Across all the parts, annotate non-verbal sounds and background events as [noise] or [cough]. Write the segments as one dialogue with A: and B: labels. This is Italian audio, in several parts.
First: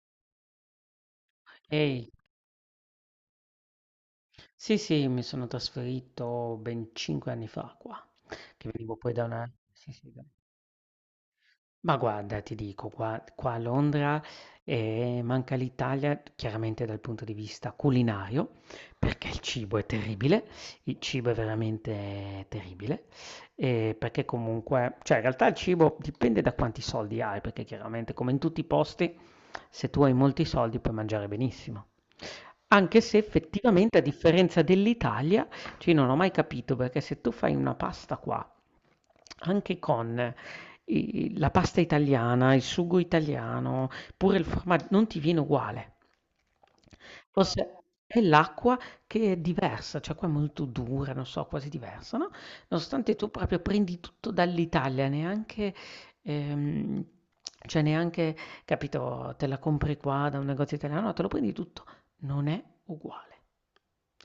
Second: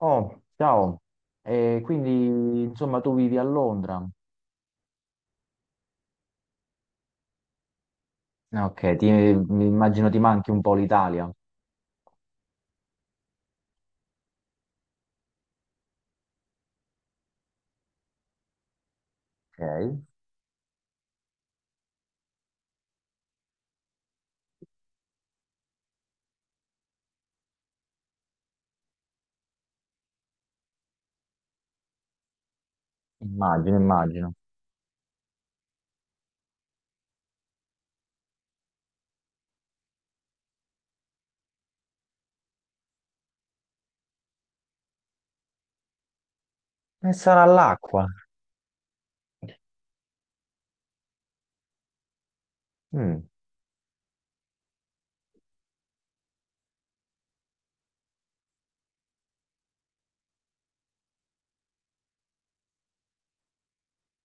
A: Oh, ciao. E
B: Ehi,
A: quindi, insomma, tu vivi a Londra.
B: sì, sì, mi sono trasferito ben 5 anni fa qua,
A: Ah,
B: che venivo
A: ok,
B: poi da una.
A: mi
B: Sì,
A: immagino
B: sì,
A: ti manchi un po' l'Italia.
B: ma guarda, ti dico, qua a Londra manca l'Italia chiaramente dal punto di vista culinario, perché il cibo è
A: Ok,
B: terribile, il cibo è veramente terribile, perché comunque, cioè in realtà il cibo dipende da quanti soldi hai, perché chiaramente come in tutti i posti, se tu hai molti soldi puoi mangiare benissimo. Anche se
A: immagino,
B: effettivamente a
A: immagino.
B: differenza dell'Italia, cioè io non ho mai capito perché se tu fai una pasta qua, anche con i la pasta italiana, il sugo italiano, pure il forma non ti viene uguale.
A: E sarà
B: Forse
A: l'acqua.
B: è l'acqua che è diversa, cioè qua è molto dura, non so, quasi diversa, no, nonostante
A: Mm.
B: tu proprio prendi tutto dall'Italia, neanche ehm, cioè neanche, capito, te la compri qua da un negozio italiano, no, te lo prendi tutto, non è uguale.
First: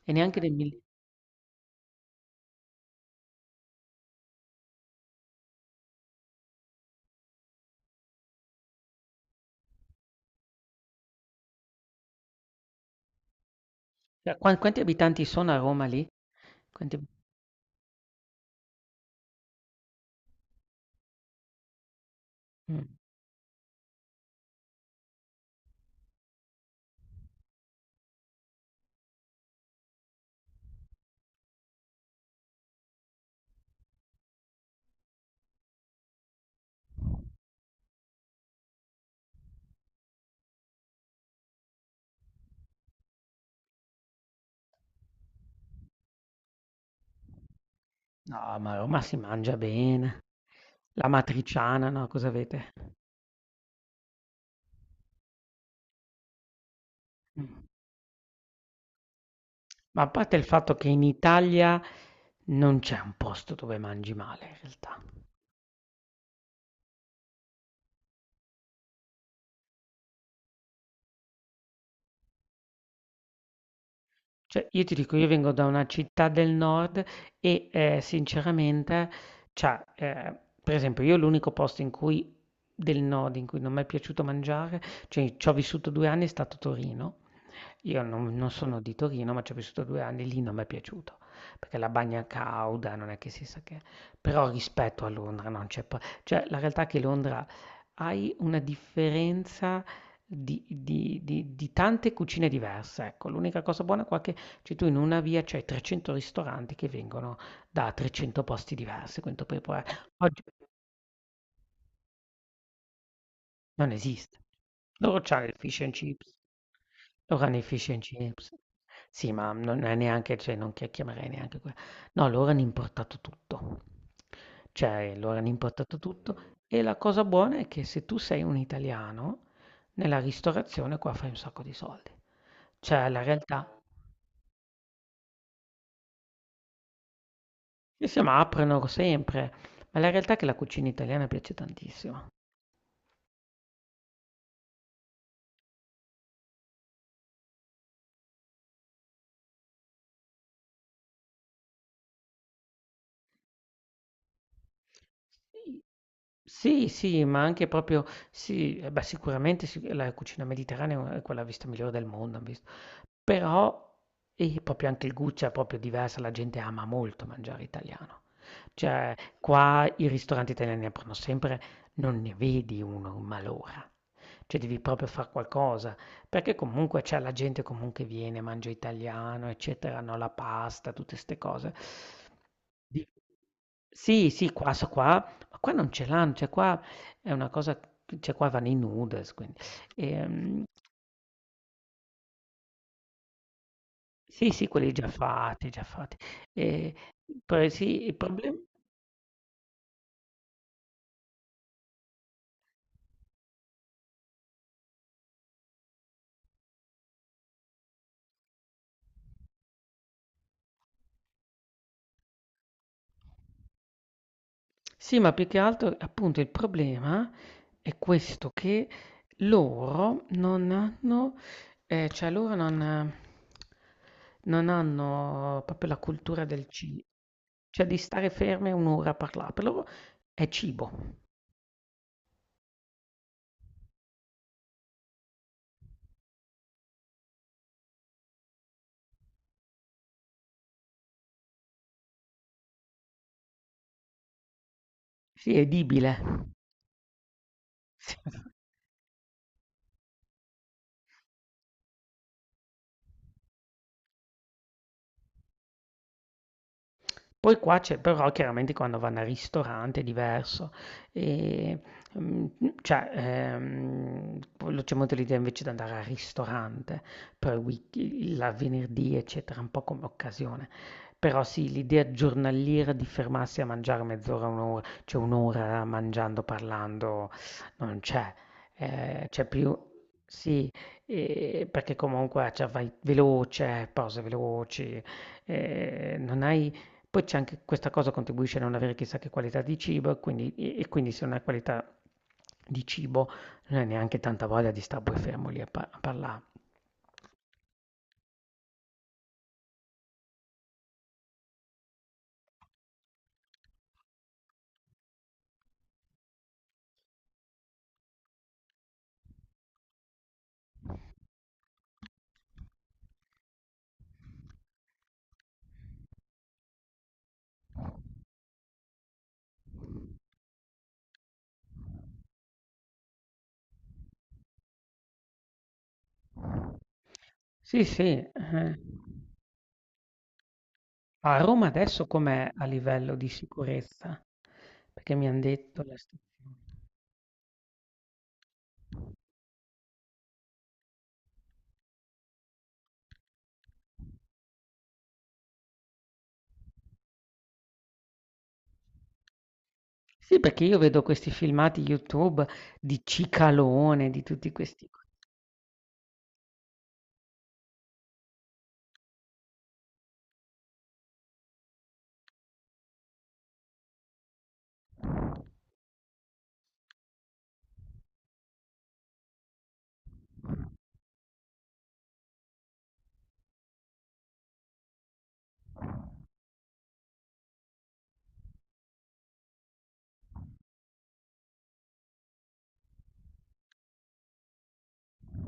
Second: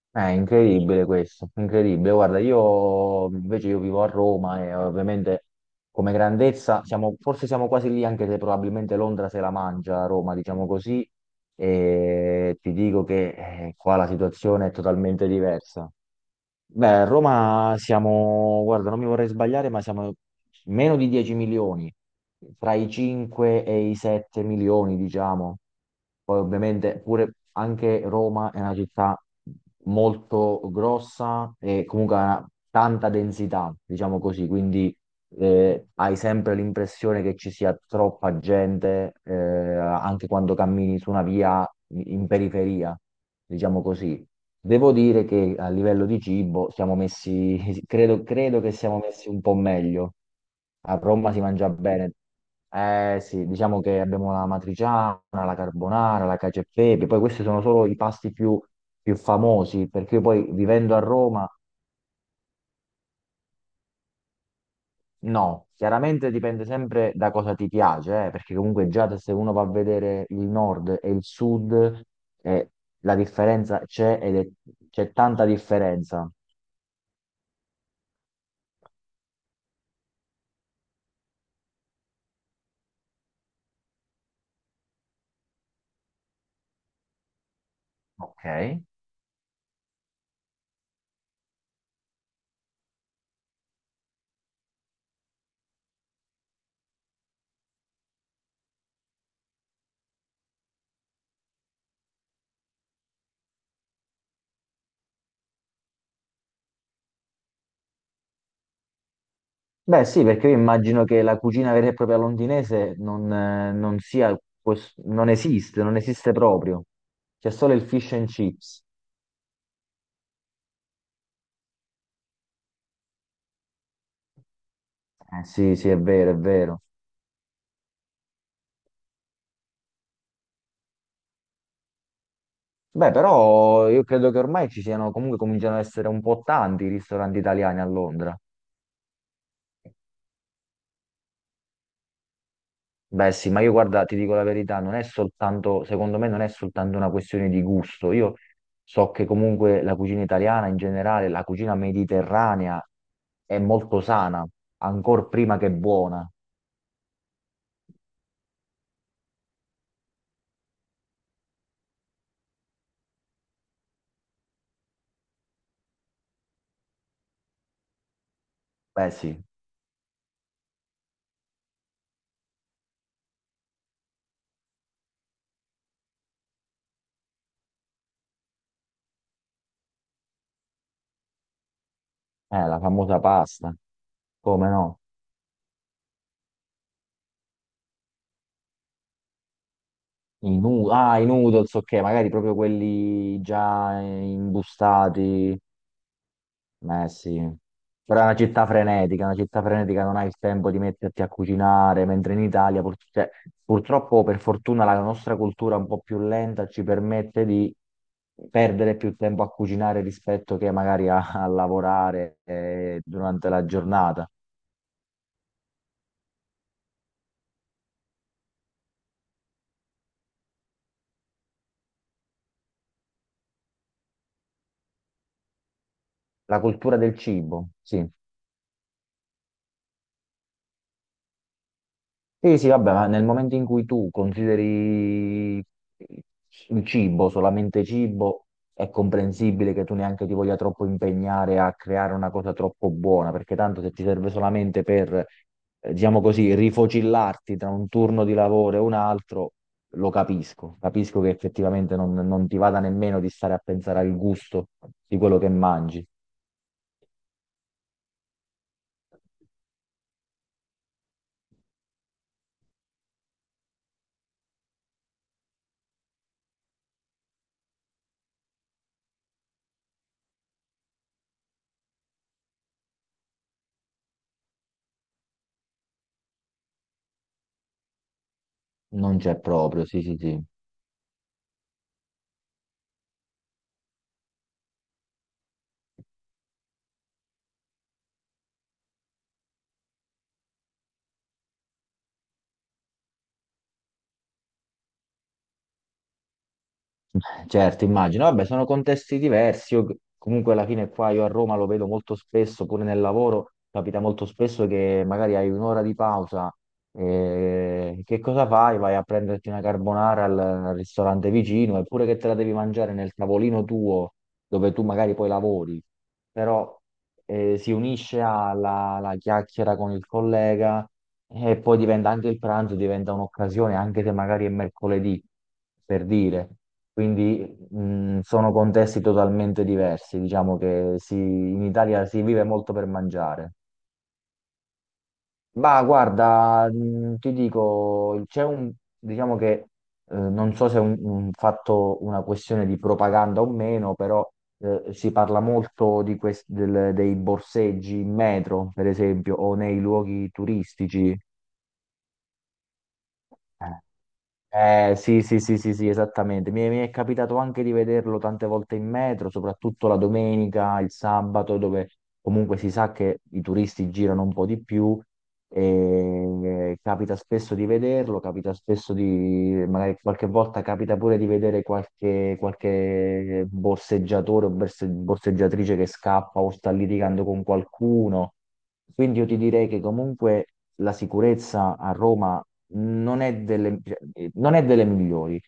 B: E
A: È
B: neanche nel mil,
A: incredibile questo, incredibile. Guarda, io invece io vivo a Roma e ovviamente come grandezza siamo, forse siamo quasi lì, anche se probabilmente Londra se la mangia, Roma, diciamo così, e ti dico che qua la
B: cioè, quan
A: situazione è
B: quanti abitanti
A: totalmente
B: sono a Roma
A: diversa.
B: lì?
A: Beh,
B: Quanti
A: a Roma siamo, guarda, non mi vorrei sbagliare, ma siamo meno di 10 milioni, tra
B: mh,
A: i 5 e i 7 milioni, diciamo. Poi ovviamente pure anche Roma è una città molto grossa e comunque ha tanta densità, diciamo così, quindi hai sempre l'impressione che ci sia troppa gente, anche quando cammini su una via in periferia, diciamo così. Devo dire che a livello di cibo siamo messi, [laughs] credo,
B: no,
A: credo
B: ma
A: che
B: a
A: siamo
B: Roma si
A: messi un po'
B: mangia
A: meglio.
B: bene.
A: A Roma si mangia
B: L'amatriciana, no,
A: bene.
B: cosa avete?
A: Eh sì, diciamo che abbiamo la matriciana, la carbonara, la cacio e pepe, poi questi
B: Mh.
A: sono solo i pasti più famosi,
B: Ma a
A: perché io
B: parte il
A: poi
B: fatto che
A: vivendo a
B: in
A: Roma.
B: Italia non c'è un posto dove mangi male in realtà.
A: No, chiaramente dipende sempre da cosa ti piace, perché comunque già se uno va a vedere il nord e il sud, eh, la differenza c'è,
B: Cioè io ti
A: c'è
B: dico, io
A: tanta
B: vengo da una città
A: differenza.
B: del nord e, sinceramente, cioè, per esempio io l'unico posto in cui del nord in cui non m'è piaciuto mangiare, cioè c'ho vissuto 2 anni, è stato Torino. Io non
A: Ok.
B: non sono di Torino, ma ci ho vissuto 2 anni, lì non m'è piaciuto, perché la bagna cauda, non è che si sa che, però rispetto a Londra non c'è pa cioè la realtà è che Londra hai una differenza di tante cucine diverse, ecco. L'unica cosa buona qua è che, cioè, tu in una via c'hai 300 ristoranti che vengono da 300 posti diversi, quindi tu puoi provare
A: Beh sì,
B: oggi.
A: perché io immagino che la cucina vera e propria londinese non,
B: Non
A: non sia,
B: esiste. Loro
A: non
B: c'hanno il fish
A: esiste,
B: and
A: non esiste
B: chips.
A: proprio.
B: Loro
A: C'è
B: hanno il
A: solo il
B: fish and
A: fish and
B: chips.
A: chips.
B: Sì, ma non è neanche, cioè non che chiamerei neanche quello. No, loro hanno importato tutto. Cioè, loro hanno
A: Sì, sì,
B: importato
A: è vero, è
B: tutto. E
A: vero.
B: la cosa buona è che se tu sei un italiano, nella ristorazione qua fai un sacco di soldi. Cioè,
A: Beh,
B: la realtà,
A: però io credo che ormai ci siano, comunque cominciano ad essere un po' tanti i ristoranti italiani a
B: sì, sì,
A: Londra.
B: ma aprono sempre. Ma la realtà è che la cucina italiana piace tantissimo.
A: Beh sì, ma io guarda, ti dico la verità, non è soltanto, secondo me non è soltanto una questione di gusto. Io so che comunque la cucina italiana in generale, la cucina mediterranea è molto sana, ancor prima che
B: Sì.
A: buona.
B: Sì, sì, ma anche proprio sì, eh beh, sicuramente sic la cucina mediterranea è quella vista migliore del mondo, han visto. Però e proprio anche il gusto è proprio diversa, la gente ama molto mangiare italiano.
A: Beh
B: Cioè,
A: sì,
B: qua i ristoranti italiani aprono sempre, non ne vedi uno, ma l'ora. Cioè, devi proprio far qualcosa. Perché comunque c'è la gente comunque viene, mangia italiano, eccetera, no, la pasta, tutte ste cose.
A: la
B: Di-
A: famosa pasta,
B: Sì, sì,
A: come
B: qua, so
A: no?
B: qua, ma qua non ce l'hanno, cioè qua è una cosa, cioè qua vanno i noodles, quindi.
A: I
B: Ehm,
A: nu- ah, i noodles, ok, magari proprio quelli già
B: sì, sì, quelli già
A: imbustati.
B: fatti, già fatti. E,
A: Eh sì,
B: poi sì, il
A: però è
B: problema.
A: una città frenetica non hai il tempo di metterti a cucinare, mentre in Italia cioè, purtroppo per fortuna la nostra cultura un po' più lenta ci permette di perdere più tempo a cucinare rispetto che magari a, lavorare durante la giornata.
B: Sì, ma più che altro, appunto, il problema è questo, che loro non hanno, cioè loro non hanno proprio la cultura
A: La
B: del
A: cultura
B: cibo,
A: del cibo,
B: cioè di
A: sì.
B: stare ferme un'ora a parlare, per loro è cibo,
A: Sì, sì, vabbè, ma nel momento in cui tu consideri il cibo solamente cibo, è comprensibile che tu neanche ti voglia troppo impegnare a creare una cosa troppo buona, perché tanto se ti serve solamente per,
B: sì, è edibile.
A: diciamo così, rifocillarti tra un turno di
B: [laughs]
A: lavoro e un altro, lo capisco. Capisco che effettivamente non, non ti vada nemmeno di stare a pensare al gusto di quello che mangi.
B: Poi qua c'è però chiaramente quando vanno al ristorante è diverso, e, mm, cioè quello c'è molto l'idea invece di andare al ristorante per il venerdì eccetera, un po' come occasione. Però sì, l'idea giornaliera di fermarsi a mangiare mezz'ora, un'ora, cioè un'ora mangiando, parlando, non c'è.
A: Non
B: Eh,
A: c'è
B: c'è più,
A: proprio, sì, sì, sì.
B: sì, perché comunque, cioè, vai veloce, pause veloci, non hai, poi c'è anche questa cosa contribuisce a non avere chissà che qualità di cibo, e quindi, e quindi se non hai qualità di cibo non hai neanche tanta voglia di stare poi fermo lì a, a parlare.
A: Certo, immagino. Vabbè, sono contesti diversi. Io, comunque alla fine qua io a Roma lo vedo molto spesso, pure nel lavoro, capita molto spesso che magari hai un'ora di pausa. Che cosa fai? Vai a prenderti una carbonara al, ristorante vicino, eppure che te la devi mangiare nel tavolino tuo, dove tu magari poi lavori. Però si unisce alla chiacchiera con il collega e poi diventa anche il pranzo, diventa un'occasione, anche se magari è mercoledì, per dire. Quindi
B: Sì, sì.
A: sono
B: Eh.
A: contesti totalmente diversi, diciamo che
B: A
A: in
B: Roma adesso
A: Italia si vive
B: com'è a
A: molto per
B: livello di
A: mangiare.
B: sicurezza? Perché mi hanno detto
A: Ma
B: la stazione.
A: guarda, ti dico, c'è un, diciamo che non so se è un fatto, una questione di propaganda o meno, però si parla molto di dei borseggi in metro, per esempio, o nei luoghi
B: Sì, perché io vedo
A: turistici.
B: questi filmati YouTube di
A: Eh,
B: Cicalone, di tutti questi.
A: Eh, sì, sì, sì, sì, sì, esattamente. Mi è capitato anche di vederlo tante volte in metro, soprattutto la domenica, il sabato, dove comunque si sa che i turisti girano un po' di più. E capita spesso di vederlo, capita spesso di, magari qualche volta capita pure di vedere qualche borseggiatore o borseggiatrice che scappa o sta litigando con qualcuno. Quindi io ti direi che comunque la sicurezza a Roma non è delle, cioè, non è delle migliori,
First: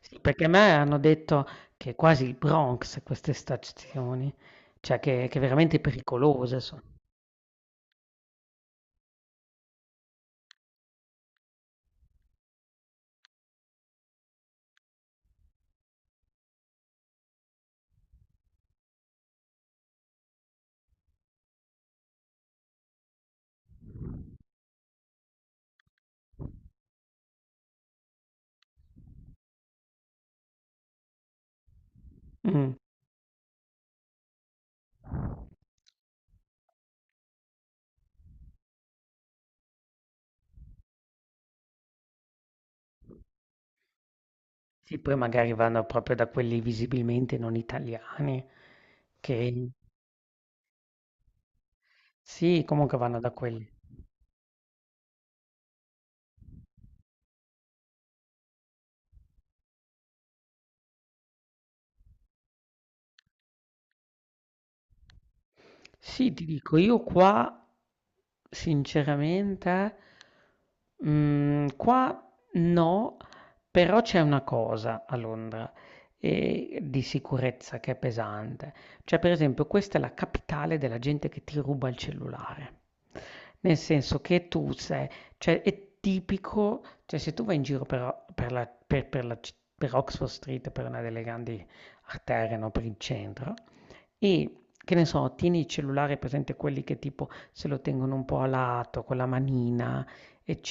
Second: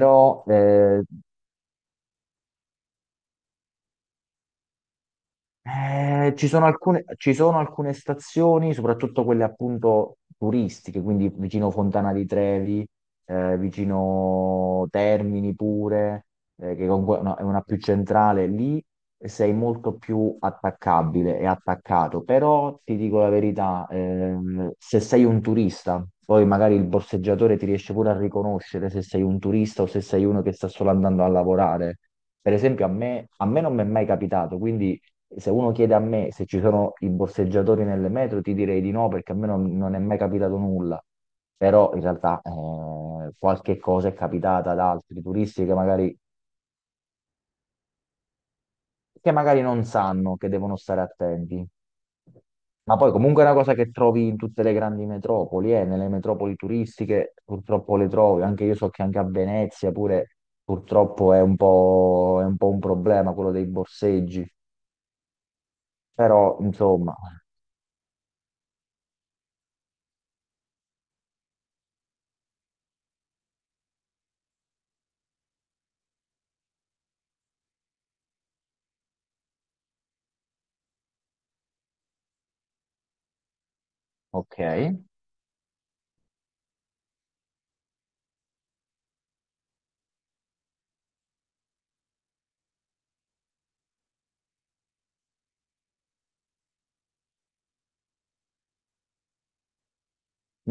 B: Sì, perché a me hanno
A: eh.
B: detto che è quasi il Bronx queste stazioni, cioè che veramente
A: Ci
B: pericolose
A: sono
B: sono.
A: alcune, ci sono alcune stazioni, soprattutto quelle appunto turistiche, quindi vicino Fontana di Trevi, vicino Termini pure, che comunque è una più centrale, lì sei molto più attaccabile e attaccato, però ti dico la verità, se sei un turista, poi magari il borseggiatore ti riesce pure a riconoscere se sei un turista o se sei uno che sta solo andando a lavorare. Per
B: Mm.
A: esempio, a me non mi è mai capitato, quindi se uno chiede a me se ci sono i borseggiatori nelle metro, ti direi di no, perché a me non è mai capitato nulla. Però in realtà qualche cosa è capitata ad
B: Sì, poi
A: altri
B: magari
A: turisti che
B: vanno proprio
A: magari,
B: da quelli visibilmente non italiani,
A: che
B: che
A: magari non sanno che devono stare attenti.
B: sì, comunque
A: Ma poi
B: vanno da
A: comunque è una
B: quelli.
A: cosa che trovi in tutte le grandi metropoli, nelle metropoli turistiche purtroppo le trovi, anche io so che anche a Venezia pure purtroppo è un po' un problema quello dei borseggi,
B: Sì, ti
A: però
B: dico, io
A: insomma,
B: qua, sinceramente, qua no, però c'è una cosa a Londra, di sicurezza che è pesante. Cioè, per esempio, questa è la capitale della gente che ti ruba il cellulare. Nel senso che
A: ok.
B: tu sei, cioè, è tipico, cioè, se tu vai in giro per Oxford Street, per una delle grandi arterie, no, per il centro, e che ne so, tieni il cellulare, presente quelli che tipo se lo tengono un po' a lato, con la manina,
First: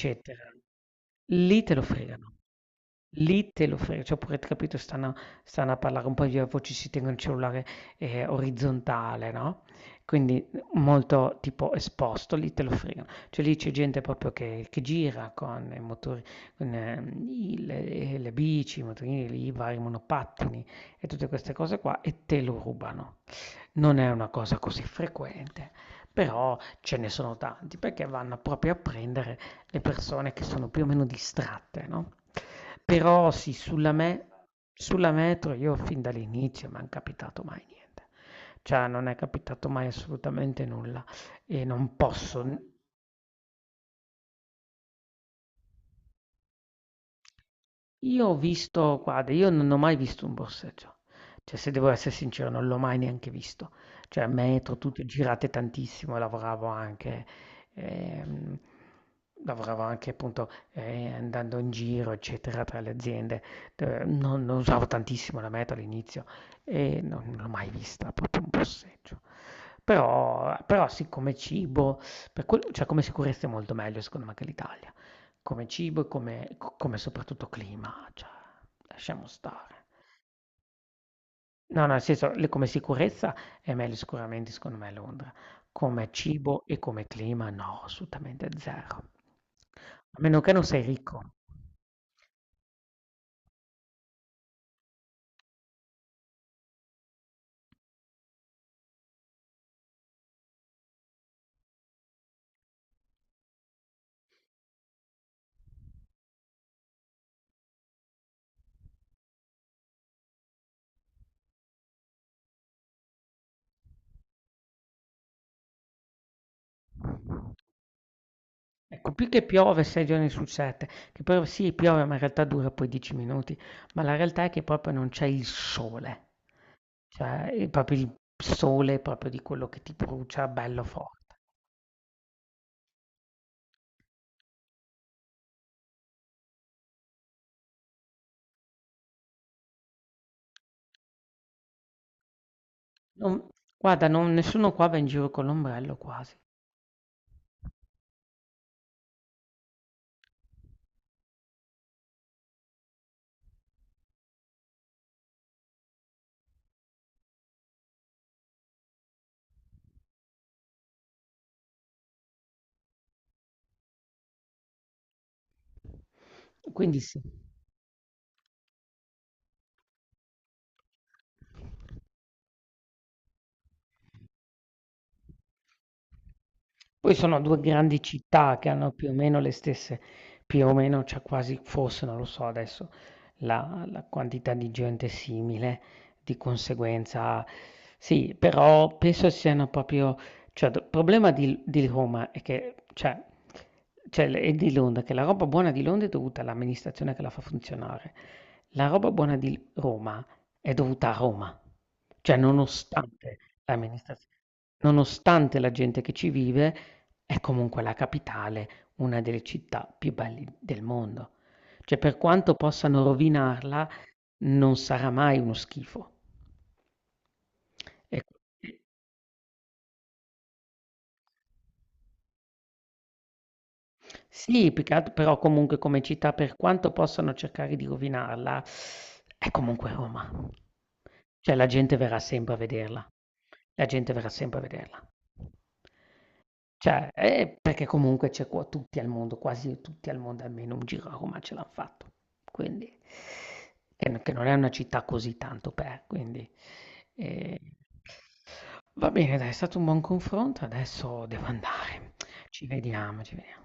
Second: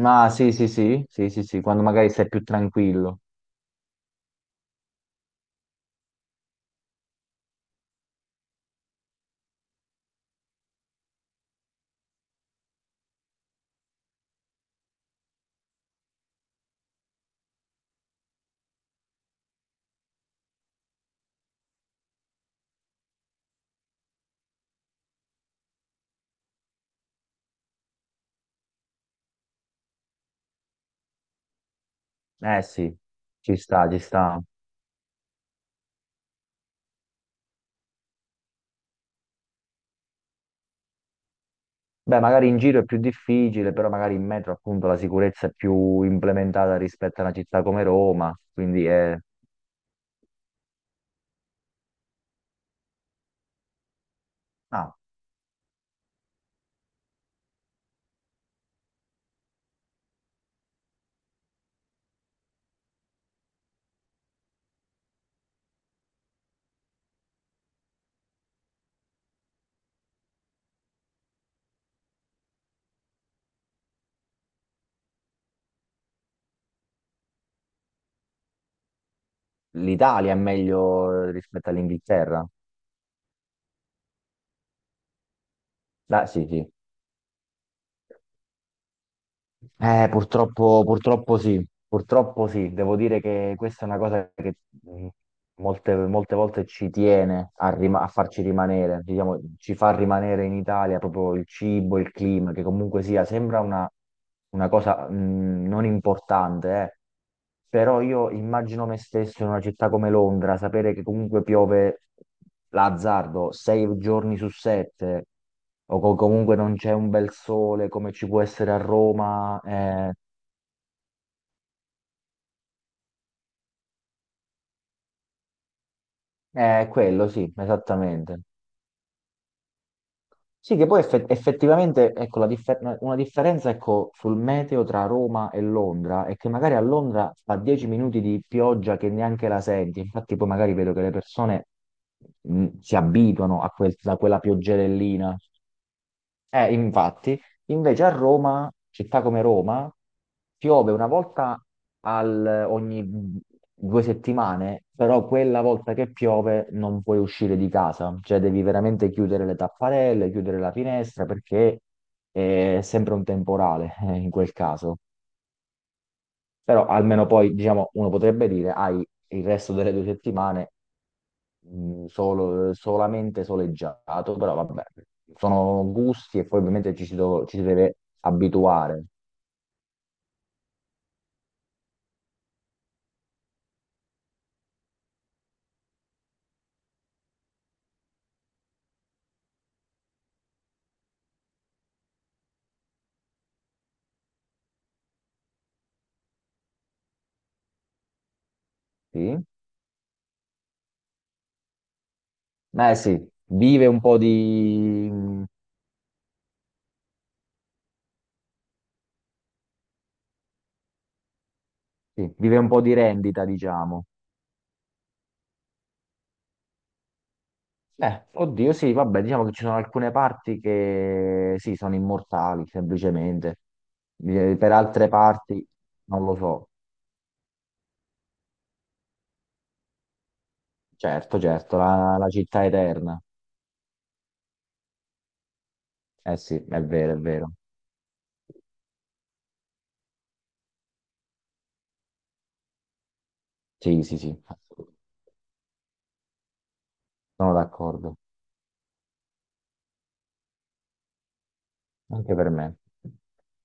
A: Ma sì, sì, sì, sì, sì, sì,
B: Lì te lo
A: quando magari sei
B: fregano.
A: più tranquillo.
B: Lì te lo fregano. Cioè, oppure, capito, stanno a parlare un po' di voci, si tengono il cellulare orizzontale, no? Quindi molto tipo esposto, lì te lo fregano. Cioè lì c'è gente proprio che gira con i motori, con le bici, i motorini, i vari monopattini e tutte queste cose qua, e te lo rubano. Non è una cosa così frequente, però ce ne sono tanti perché vanno proprio a prendere le persone che sono più o meno distratte, no?
A: Eh sì,
B: Però sì,
A: ci sta,
B: sulla,
A: ci
B: me-
A: sta.
B: sulla metro io fin dall'inizio mi è capitato mai niente, cioè non è capitato mai assolutamente nulla e non
A: Beh,
B: posso.
A: magari in giro è più difficile, però magari in metro appunto la sicurezza è più implementata rispetto a una città come
B: Io
A: Roma,
B: ho
A: quindi
B: visto,
A: è...
B: guarda, io non ho mai visto un borseggio, cioè se devo essere sincero non l'ho mai neanche visto, cioè metro,
A: Ah,
B: tutto, girate tantissimo, e lavoravo anche, ehm, appunto andando in giro, eccetera, tra le aziende. Non usavo tantissimo la metro all'inizio e non l'ho mai vista, proprio un borseggio. Però sì, come cibo, cioè come sicurezza è molto meglio secondo me che l'Italia, come cibo e come soprattutto clima, cioè lasciamo stare.
A: l'Italia è meglio rispetto
B: No, no, nel senso,
A: all'Inghilterra.
B: come sicurezza è meglio sicuramente secondo me Londra, come
A: Ah, sì,
B: cibo
A: sì.
B: e come clima no, assolutamente zero. A meno che non sei
A: Purtroppo,
B: ricco.
A: purtroppo sì, devo dire che questa è una cosa che mh, molte volte ci tiene a, farci rimanere, diciamo, ci fa rimanere in Italia proprio il cibo, il clima, che comunque sia, sembra una cosa non importante, eh. Però io immagino me stesso in una città come Londra, sapere che comunque piove l'azzardo sei giorni su sette, o comunque non c'è un bel sole come ci può essere a
B: Ecco, più che
A: Roma,
B: piove sei giorni su sette, che poi sì piove ma in realtà dura poi 10 minuti, ma la realtà è che proprio non c'è il sole.
A: è quello, sì,
B: Cioè, proprio il
A: esattamente.
B: sole, proprio di quello che ti brucia
A: Sì,
B: bello
A: che poi
B: forte.
A: effettivamente ecco, una differenza ecco, sul meteo tra Roma e Londra è che magari a Londra fa 10 minuti di pioggia che neanche la senti, infatti poi magari vedo che le persone si
B: Non
A: abituano a quel-
B: Guarda,
A: a
B: non
A: quella
B: nessuno qua va in giro
A: pioggerellina.
B: con l'ombrello quasi,
A: Infatti, invece a Roma, città come Roma, piove una volta ogni due settimane, però quella volta che piove non puoi uscire di casa, cioè devi veramente chiudere le tapparelle, chiudere la finestra perché è sempre un temporale in quel caso. Però
B: quindi sì.
A: almeno poi, diciamo, uno potrebbe dire, hai il resto delle due settimane solamente soleggiato, però vabbè, sono gusti e poi ovviamente ci
B: Poi
A: si,
B: sono
A: do-
B: 2
A: ci si deve
B: grandi città che hanno
A: abituare,
B: più o meno le stesse, più o meno, cioè quasi forse, non lo so adesso, la quantità di gente è simile, di conseguenza sì, però penso siano proprio, cioè il problema di Roma è che, cioè e di Londra, che la roba buona di Londra è dovuta all'amministrazione che la fa funzionare. La roba buona
A: sì.
B: di Roma è dovuta a Roma, cioè
A: Eh sì,
B: nonostante
A: vive un po'
B: l'amministrazione,
A: di,
B: nonostante la gente che ci vive, è comunque la capitale, una delle città più belle del mondo. Cioè, per
A: sì,
B: quanto
A: vive un po' di
B: possano
A: rendita,
B: rovinarla,
A: diciamo.
B: non sarà mai uno schifo. E-
A: Oddio, sì, vabbè, diciamo che ci sono alcune parti che sì, sono immortali, semplicemente.
B: Sì,
A: Per altre
B: però
A: parti
B: comunque come
A: non
B: città,
A: lo
B: per
A: so.
B: quanto possano cercare di rovinarla, è comunque Roma.
A: Certo,
B: Cioè, la
A: certo,
B: gente
A: la,
B: verrà
A: la
B: sempre a
A: città
B: vederla.
A: eterna.
B: La gente verrà sempre a vederla.
A: Eh sì, è
B: Cioè,
A: vero, è vero.
B: perché comunque c'è qua tutti al mondo, quasi tutti al mondo, almeno un giro a Roma ce l'hanno fatto. Quindi,
A: Sì,
B: che,
A: sì,
B: n- che
A: sì,
B: non è una città così tanto per, quindi...
A: sono
B: eh.
A: d'accordo.
B: Va bene, dai, è stato un buon confronto, adesso devo andare.
A: Anche per
B: Ci
A: me.
B: vediamo, ci vediamo.